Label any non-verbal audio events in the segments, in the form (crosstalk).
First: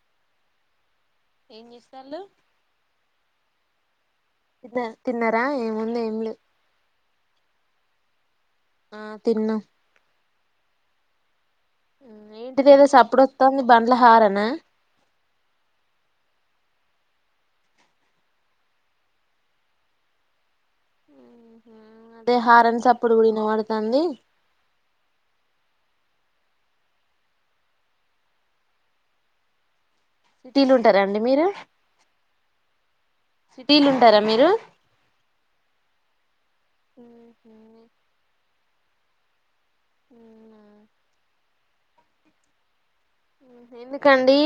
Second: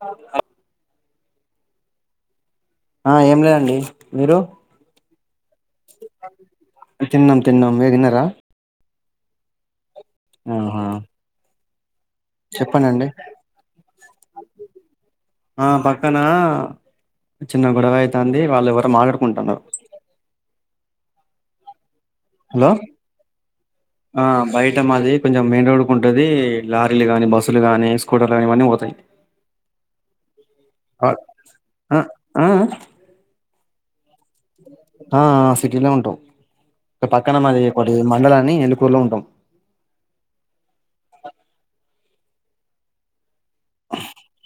అ ఏం చేస్తాళ్ళు ఆ ఏం లేదండి మీరు తిన్న తిన్నారా ఏముంది ఏం లేదు తిన్నాం తిన్నాం మీరు తిన్నారా ఆ తిన్న ఆహా ఏంటిది ఏదో చెప్పనండి సప్పుడు వత్తాంది బండ్ల హారనా ఆ పక్కన చిన్న గొడవ అయితాంది వాళ్ళు ఎవరు మాట్లాడుకుంటున్నారు హ్మ్మ్ హలో ఆ బయట మాది కొంచెం మెయిన్ రోడ్డుకి ఉంటది లారీలు గాని బస్సులు గాని స్కూటర్లు గాని ఇవన్నీ పోతాయి సిటీలు అ ఉంటారండి మీరు ఆ ఆ సిటీలున్ ఆ సిటీలో ఉంటాం పక్కన మాది ఒకటి మండలాన్ని ఎ గులో ఉంటాం ఉ ఎందుకండి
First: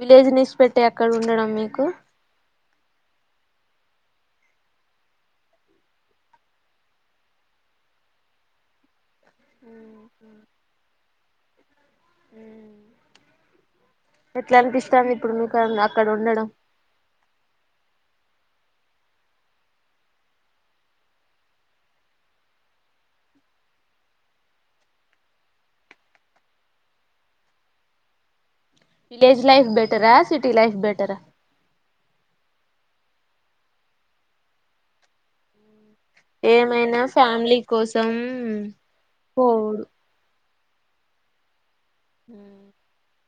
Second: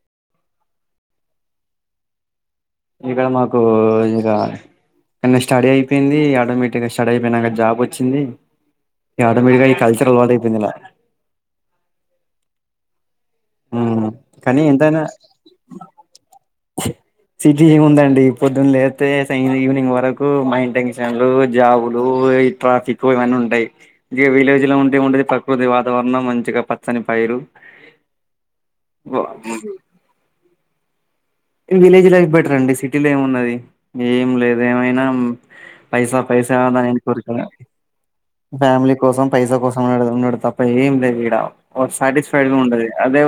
విలేజ్ నిశిపెట్టి అక్కడ ఉండడం మీకు ఇక్కడ మాకు ఇక స్టడీ అయిపోయింది ఆటోమేటిక్గా స్టడీ అయిపోయినాక జాబ్ వచ్చింది ఈగా ఆటోమెటిగ్గా ఈ కల్చర్ అలవాటు అయిపోఏంది ఇలా ఎట్లా కానీ ఎంతైనా అనిపిస్తాంది ఇప్పుడు మీకు అక్కడ ఉండడం సిటీ ఏముందండి పొద్దున లేతే ఈవినింగ్ వరకు మైం టెన్షన్లు జాబులు ట్రాఫిక్ ఇవన్నీ ఉంటాయి ఇ విలేజ్ లో ఉంటే ఏం ఉంటది ప్రకృతి వాతావరణం మంచిగా పచ్చని పైరు విలేజ్ లైఫ్ బెటరా సి టీ లైఫ్ బెటర్ ఆ విలేజ్ లైఫ్ బెటర్ అండి సిటీ లో ఏమి ఉన్నది ఏం లేదు ఏమైనా పైసా పైసా ఏమైనా (unintelligible) కోరుక ఫ్యామిలీ కోసం ఫ్యామిలీ కోసం పైసా పోవుడు కోసండు తప్ప ప ఏ వీడా సాటిస్ఫైడ్ ఉంటది అదే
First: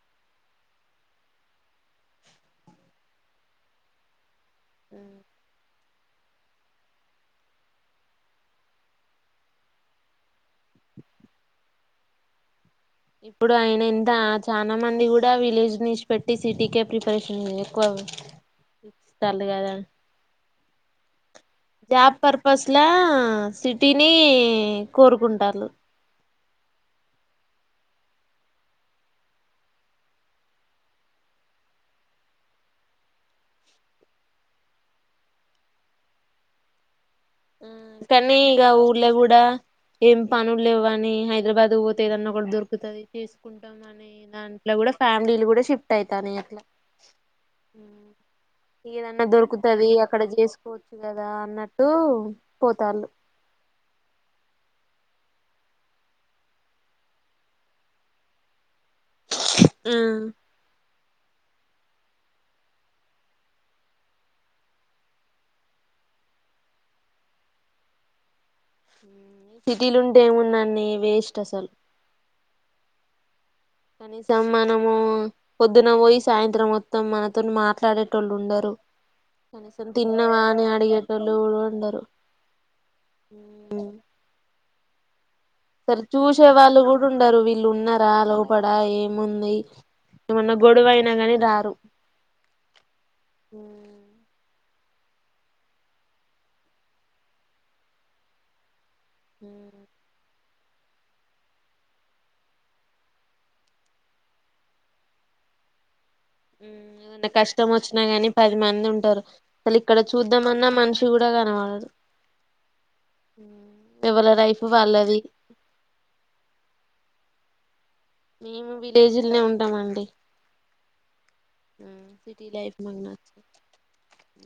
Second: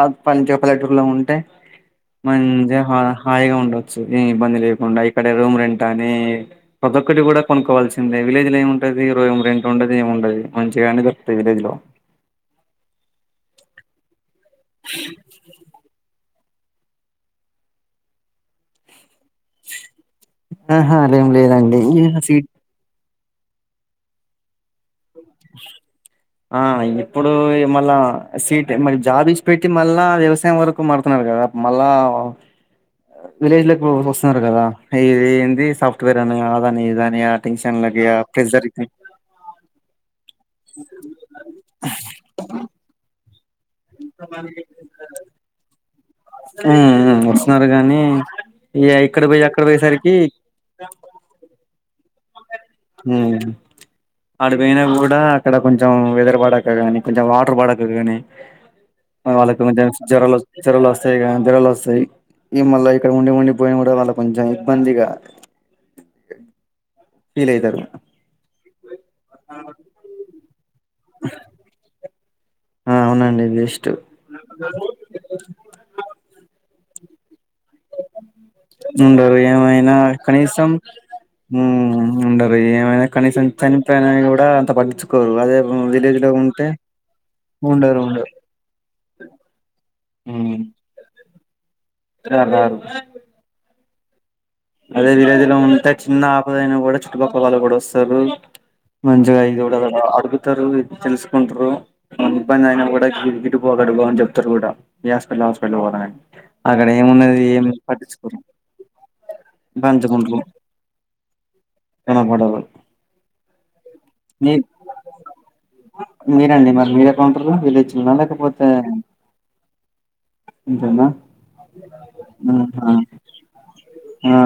ఆ పంచ పల్లెటూరులో ఉంటే మంచిగా హాయిగా ఉండొచ్చు ఇబ్బంది లేకుండా ఇక్కడ రూమ్ రెం కానీ ప్రదొక్కటి కూడా కొనుక్కోవాల్సిందే, విలేజ్ లో ఏమింటది ర రెట్ ఉండది ఏమిండది మంచిగాని దొరుకుతంది విలేజ్ లో ఇప్పుడు ఆయన ఎంత చాలా మంది కూడా విలేజ్ నుంచి పెట్ టి ప్రిపరషన్ ఎక్కువ తాలగాదని ఆహా అే జాబ్ పర్పస్లా ఆ సిటీని కోరుకుంటారు ఆ ఇప్పుడు మళ్ళా, సీట్ మరి జాబ్ ఇచ్చ పెట్టి మళ్ళా వ్యవసాయం వరకు మారుతున్నారు కదా, మళ్ళా విలేజ్ లో వస్తున్నారు కదా ఇది ఏంది సాఫ్ట్వేర్ అని అదని ఇద అని కనీ ఈగ ఊర్ల కూడా ఎం పను లేవని హైదరాబాద్ పోతే ఏదన్నా కూడా దొరుకుతుది అని దాంట్లో కూడా ఫ్యామిలీలు కూడాఫ వుతానే అట్లా ఉమ్ ఉమ్ వస్తున్నారు గానీ ఇగ ఇక్కడ ఏదన్నా పోయి అక్కడ దొరుకుతది పోయేసరికి అక్కడ చేసుకోవచ్చు కదా అన్నట్టు పోతాళ్ళు అడు కూడా అక్కడ కొంచెం వెదర్ పడాక కానీ కొంచెం వాటర్ పడాక కానీ (unintelligible) సరే (unintelligible) వస్తాయి ఈ మళా ఇక్కడ ఉండి ఉండి పోయిన కూడా మళ్ళ కొంచెం ఇబ్బందిగా ఫీల్ అయితారు సిటీలుంటే ఏమున్నాడి వేస్ట్ అసలు ఆ అవునండి వేస్ట్ కనీసం మనము పొద్దున పోయి సాయంత్రం తమ ఉండరు కనీసం ఏమైనా తిన్నవా అని కనీసం అడిగేటోళ్ళు కూడా ఉండరు ఉండరు ఏమైనా కనీసం చనిపో కూడా అంత ప సరే చూసే వాళ్ళు కూడా ఉండరు వీళ్ళు ఉండరు ఉన్నారా ఉండరు లోపడా ఏముంది ఏమన్నా గొడవయినా కానీ రారు రార్ రార్ అదే విలేజీలో ఉంటే చిన్న ఆపదయినా కూడా చుట్టుపక్కల వాళ్ళు కూడా వస్తారు. మంచకాయ చుడు అడు చెప్తారు తెలుసుకుంటారుఏమి ఇబ్బంది అయిన కూడా గిడిపోగడుపో అని చెప్తారు కూడా ఈ హాస్పిటల్ హాస్పిటల్ పోని ఊ ఏదన్నా కష్టం వచ్చినా గాని పది మంది ఉంటారు. అసల్ ఇక్కడ పంచుకుంటారు చూద్దామన్నా మనిషి కూడా కనవడదు. గుణపడరు మీ మీరండి మరి మీరేక్కడుంటారు విలేజ్ మేము విలేజీలోనే ఉంటామండి. ఎంతైంద సిటీ ఆ లైఫ్ ఆ మాకు నచ్చదు ఆ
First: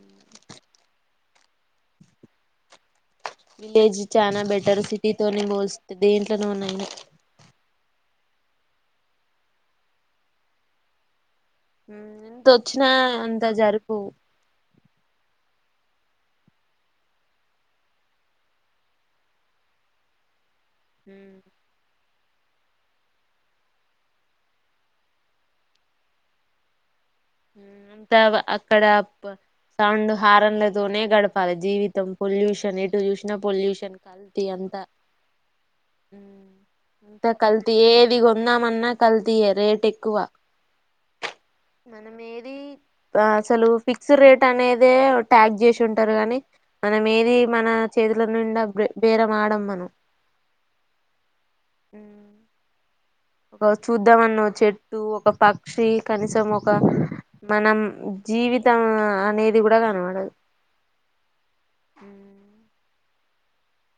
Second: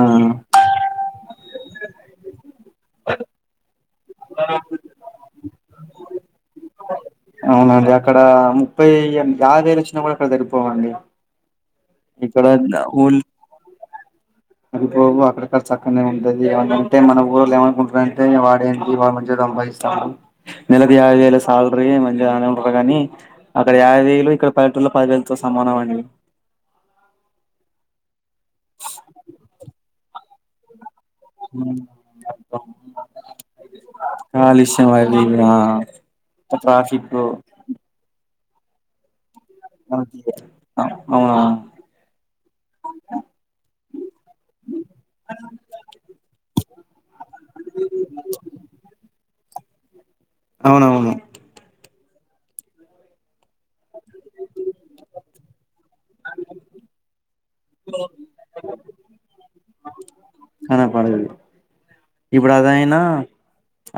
(unintelligible) విలేజ్ చానా బెటర్ సిటీ తోనే మోస్త దేంట్లోనేన్నాయి. ఇడ ముప్పై యాబై వేలువచ్చినా కూడా ఇక్కడ సరిపోవండి. హు ఇక్కడ ఎంతొచ్చినా అంత జరుపు అదిపో అక్కడక్కడ చక్కనే ఉంటుంది అంటే మన ఊళ్లో ఏమనుకుంటురంటే వాడేంటి వాడు మంచి సంపాదిస్తారు. నెలది యాబై వేలే సాలరి మన్ ఉంటారు కాగానీ అక్కడ యాభై వేలు ఇక్కడ పలిటూళ్లో పదివేలతో సమానం అండి. ఊ హు తగా అక్కడ సౌండ్ హార్న్లతోనే గడపాలి జీవితం పొల్యూషన్ ఎటు చూసినా పొల్యూషన్ కల్తీ అంత కాలుష్యం అది ఇది ఆ ట్రాఫిక్ అంత కల్తి ఏది కూడా ఉన్నా మన్నా కల్ కల్తీ ఆ ఆ మనం ఏది అసలు ఫిక్స్ రేట్ అనేదే ట్యాగ్ చేసి ఉంటారు కాని. మనం ఏది మన చేతుల నిండా బే బేరం ఆడం. మనం అవునవును. ఊ ఒ చూద్దామన్న చెట్టు, ఒక పక్షి కనీసం ఒక మనం జీవితం అనేది. అది కూడా కనబడదు. కనపడదది. ఇప్పుడు అదయినా.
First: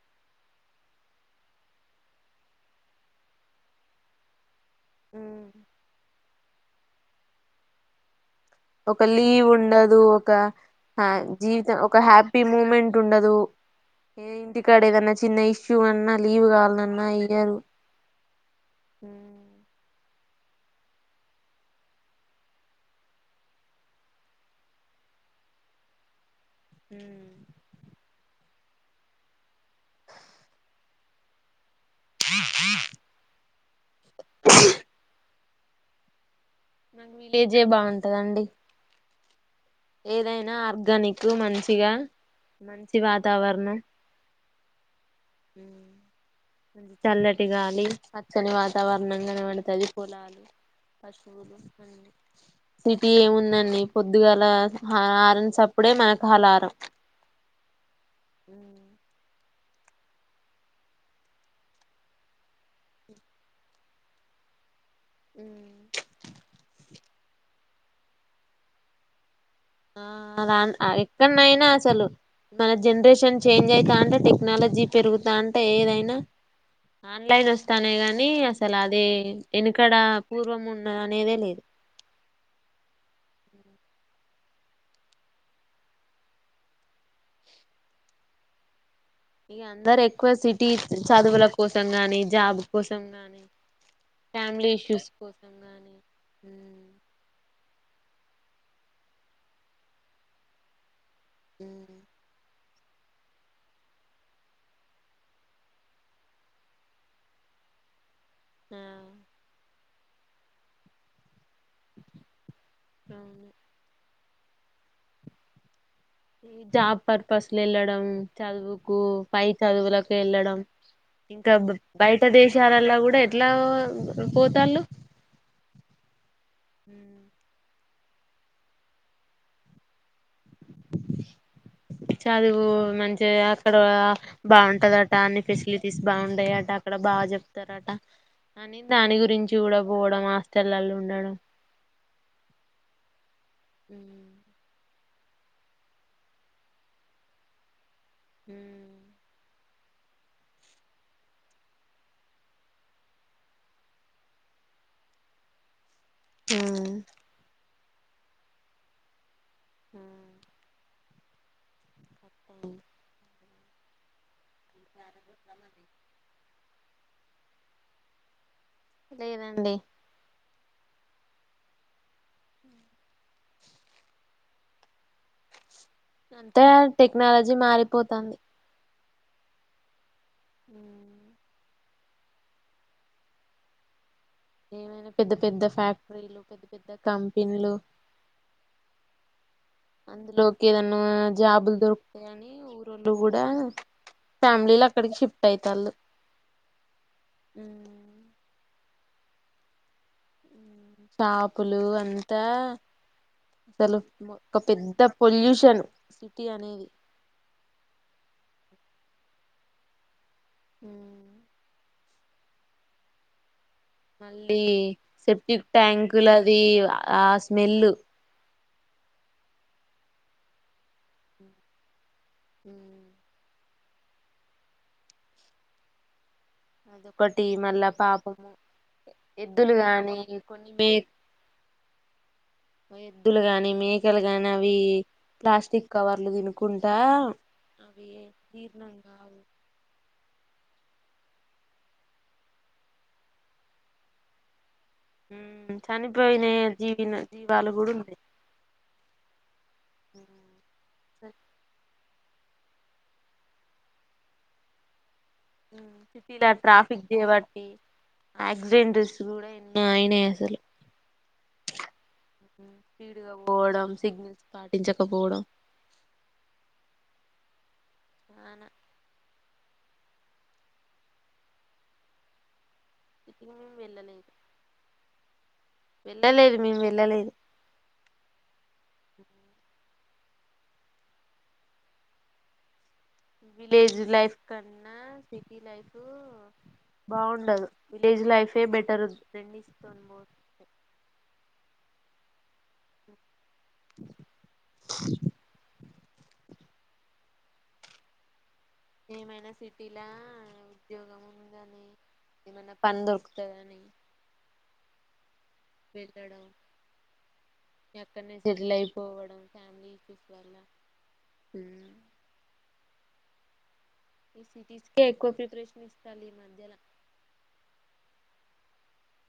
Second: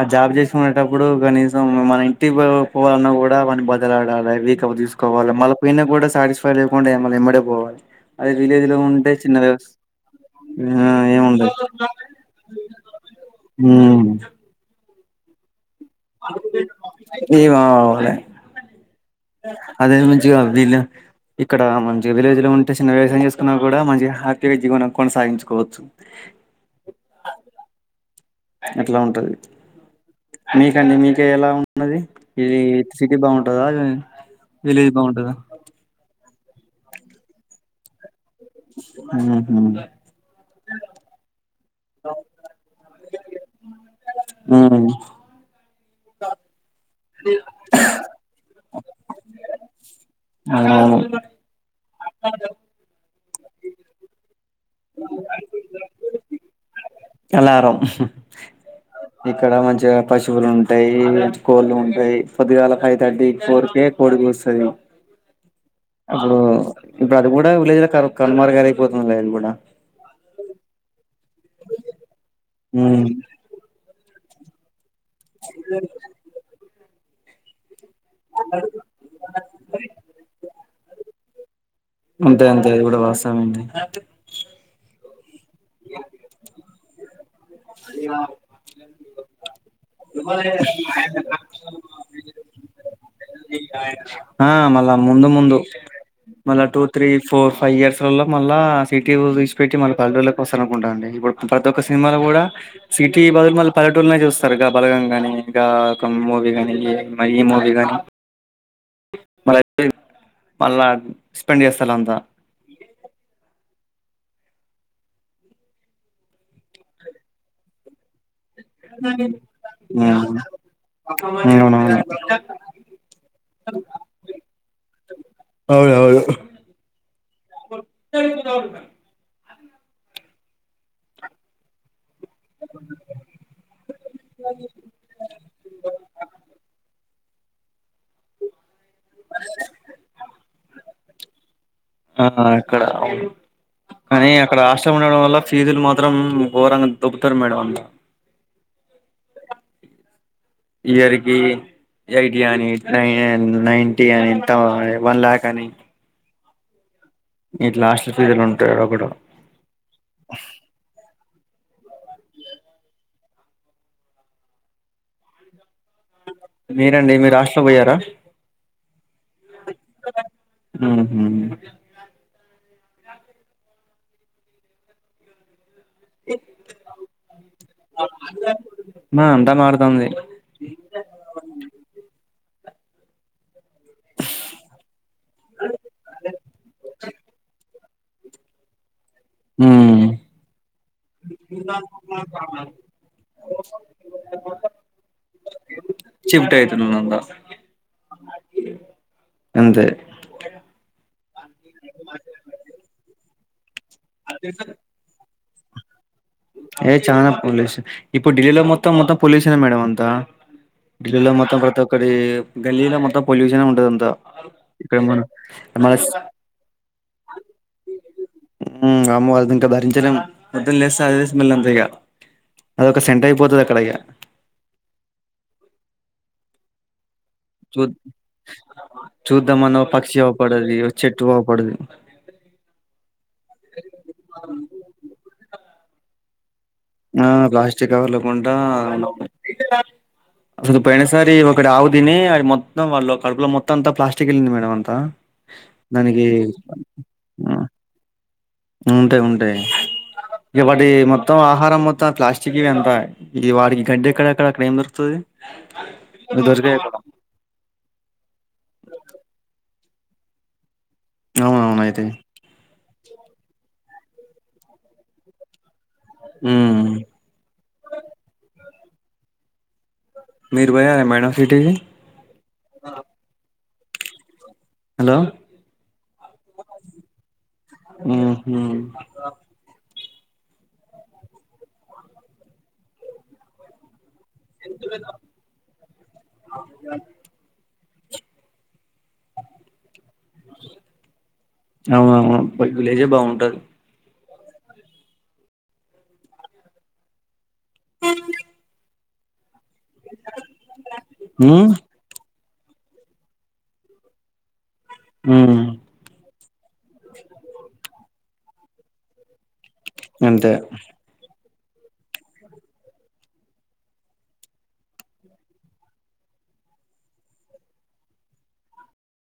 ఆ జాబ్ చేసుకునేటప్పుడు కనీసం మన ఇంటికి పోవాలన్నా కూడా వాన్ని బతమిలాలడాలి. తీసుకోవాలి మళ్ళ పైన కూడా సాటిస్ లేకుండా మళ్ళా ఎమ్మటే పోవాలి. అదే విలేజ్ లో ఒక ఉంటే చిన్న లీవ్ వ్యవస్ ఉండదు. ఒక ఆ ఏముండదు జీవితం, ఒక హ్యాపీ ముమెంట్ ఉండదు. ఉమ్ ఏ ఇంటికా అక్కడ ఏదన్న చిన్న ఇష్ చూవన్నా లీవ్ కాలనన్నా ఏం ఇయ్యరు. అవ్వలే అదే మంచిగా వీళ్ళు. ఇక్కడ మంచి విలేజ్ లో ఉంటే చిన్న వ్యవసాయం చేసుకున్నా కూడా మంచిగా హ్యాపీగా జీవనం కొనసాగించుకోవచ్చు. ఊ అట్లా ఉంటది. మీకండి. మీక ఎలా ఉ ఉన్నది ఇది సిటీ బాగుంటదా, విలేజ్ బాగుంటదా. నాకు విలేజే బాగుంటదండి. ఊ ఏదైనా ఆర్గానిక్ మం ఇగా మంచి వాతావరణం. చల్లటి గాలి పచ్చని వాతావరణం కనబడతాది పొలాలు అవునవును పశువులు కన్ వీ ఏముందండి పొద్దుగాల ఆ హారన్ చప్పుడే మాకు అలారం ఆహా ఉ ఇక్కడ మంచిగా పశువులు ఉంటయ్ కోళ్ళు ఉంటయి పొద్దుగాల ఫైవ్ థర్టీ ఫోర్ కే కోడికూస్తది అవు ఇప్పుడు అది కూడా విలేజ్ లో కనుమరిగిపోతుంది లే అది కూడా ఆ నాది ఆమ్స ఎక్కనయినా అసలు మన ఉమ్ జనరేషన్ చేంజ్ అయితాంటే టెక్ నేల జిప్ పెరుగుతాంటే ఏదైనా ఆన్లైన్ తనే గాని అసలది ఎనకడ పూర్వం ఉన్న అనేదే లేదు అంతే అంతే ఇది కూడా వాస్తవమె అండి (unintelligible) ఇగ అందరెక్కువ సిటీ చదువుల కోసం గాని జాబ్ కోసం గాని ఆ ఫ్యామిలీ మళ్ళ ఇష్యూస్ ముందు కోసం ముందు మళ్ళ టూ గాని త్రీ ఫోర్ ఫై ఇయర్స్ లలో మళ్ళ సిటీ వి ఇడిసిపెట్టి మళ్ళ పల్లెటూర్లకి వస్తారనుకుంటా అండి. ఇప్పుడు ఆ ప్రతొక్క సినిమాలో కూడా సిటీ బదులు మళ్ళీ పల్లెటూళ్లనే చూస్తరు గా బలగం గాని గా ఒక మూవీ గాని ఈ మూవీ గాని ఉం మళ్ళ మళ్ళా స్పెండ్ చేస్తారంతా అవును జాబ్ పర్పస్ ల ఎల్లడం చదువుకు పై హ్మ్ చదువులకు ఎళ్ళడం ఇంకా అవునవును. బయట దేశాలలో కూడా ఎట్లా పోతాళ్ళు అవ్ను అవ్ను మ్ (unintelligible) చదువు మంచిగా అక్కడ బాగుంటదట అన్ని ఫెసిలిటీస్ బాగుండయట అక్కడ బాగా చెప్ తరాటా అని దాని గురించి కూడా పోవడం హాస్టళ్ళలో ఉండడం ఆ అక్కడ మ్ చం ఉండడం వల్ల ఫీజులు మాత్రం ఘోరంగా దొబ్బుతారు మేడం అంతా ఇయర్ కి ఎయిటీ అని నై నైన్టీ అని అంత వన్ లాక్ అని మ్ ఇట్లా హాస్టల్ ఫీజలు ఉంటాయి అకడ (unintelligible) మీరండి మీరు హాస్టల్ పొయారా లేదండి మ్ హూ అంతే టెక్నాలజీ మారిపోతాంది మా అంతా మారుతాంది ఉ ఏమైనా పెద్ద పెద్ద ఫ్యాక్టరీలు పెద్ద పెద్ద కంపెనీలు హ అందులోకి ఏదన్నా జాబులు దొరుకుతాయని ఊరోళ్ళు కూడా ఫ్యామిలీలు అక్కడికి షిఫ్ట్ అయితాళ్ళు చిప్ట్ అయితన్న అంత అంతే పాపులు అంతా అసలు ఒక పెద్ద పొల్యూష్ చను ఏ చానా పోలీసు ఇప్పుడు ఢిల్లీలో మొత్ మ మొత్తం పొల్యూషన్ నే మేడమ్ అంత ఢిల్లీలో మొత్తం ప్రతి ఒ ఇక్కడ గల్లీలో మొత్తం పొల్యూషన్ ఉన్న మళ్ళీ సెప్టిక్ మన ట్యాంకులు అది ఆ స్మెల్లు హమ్ అమ్మవాలతో ఇంకా భరించలేం పొద్దున్న లేస్ నాకు తెలిసి మళ్లీ అంతేగా అదొక సెంటర్ అయిపోతది అక కడయ ఒకటి మళ్ళ పాపము ఎద్దులు చూద్దామన్న గానీ పక్షి కొన్ని అవుపడది మే చెట్టు అవుపడది ఎద్దులు కానీ మేకలు గాని అవి ప్లాస్టిక్ కవర్లు తిను ఆ ప్లాస్టిక్ కవర్ కొంటా జీర్ణం కావు అసలు పయినసారి ఒకటి ఆవు తిని అ మొత్తం కడుపులో మొత్తం అంత ప్లాస్టిక్ వెళ్ళింది మేడం అంతా హమ్ దానికి చనిపోయిన జీవిన ఆ జీవాలు కూడా ఉన్నాయి ఉంటాయి ఉంటాయి ఎపాటి మొత్తం ఆహారం మొత్త అంత ప్లాస్టిక్ ఇవి అంత ఈ వాడికి గడ్డి ఎక్కడక్కడ అక్కడ ఏం దొరుకుతుంది హ ట్రాఫిక్ బట్టి యాక్సిడెంట్ ఉన్నాయి హా అయినే అసలు అవునవును అయితే స్పీడుగా పోవడం సిగ్నల్స్ పాటించకపోవడం ఉమ్ వాన మీరు పోయారా మేడమ్ సిటీకి ఇకా మేము వెళ్ళలేదు హలో వెళ్ళలేదు మేము వెళ్ళలేదు హు హు విలేజ్ లైఫ్ కన్నా సిటీ లైఫ్ బాగుండదు విలేజ్ లైఫే బెటర్ రెండిటితో పోలిస్తే అవునవును విలేజే బాగుంటది వందు ఏమైన సిట్ ఇలా ఉమ్ ఉద్యోగముందని ఏమన్నా పని దొరుకుతాదని ఉమ్ వెళ్ళడ ఎక్కడనే సెటిల్ అయిపోవడం ఫ్యామిలీకి అంతే (unintelligible) (inaudible)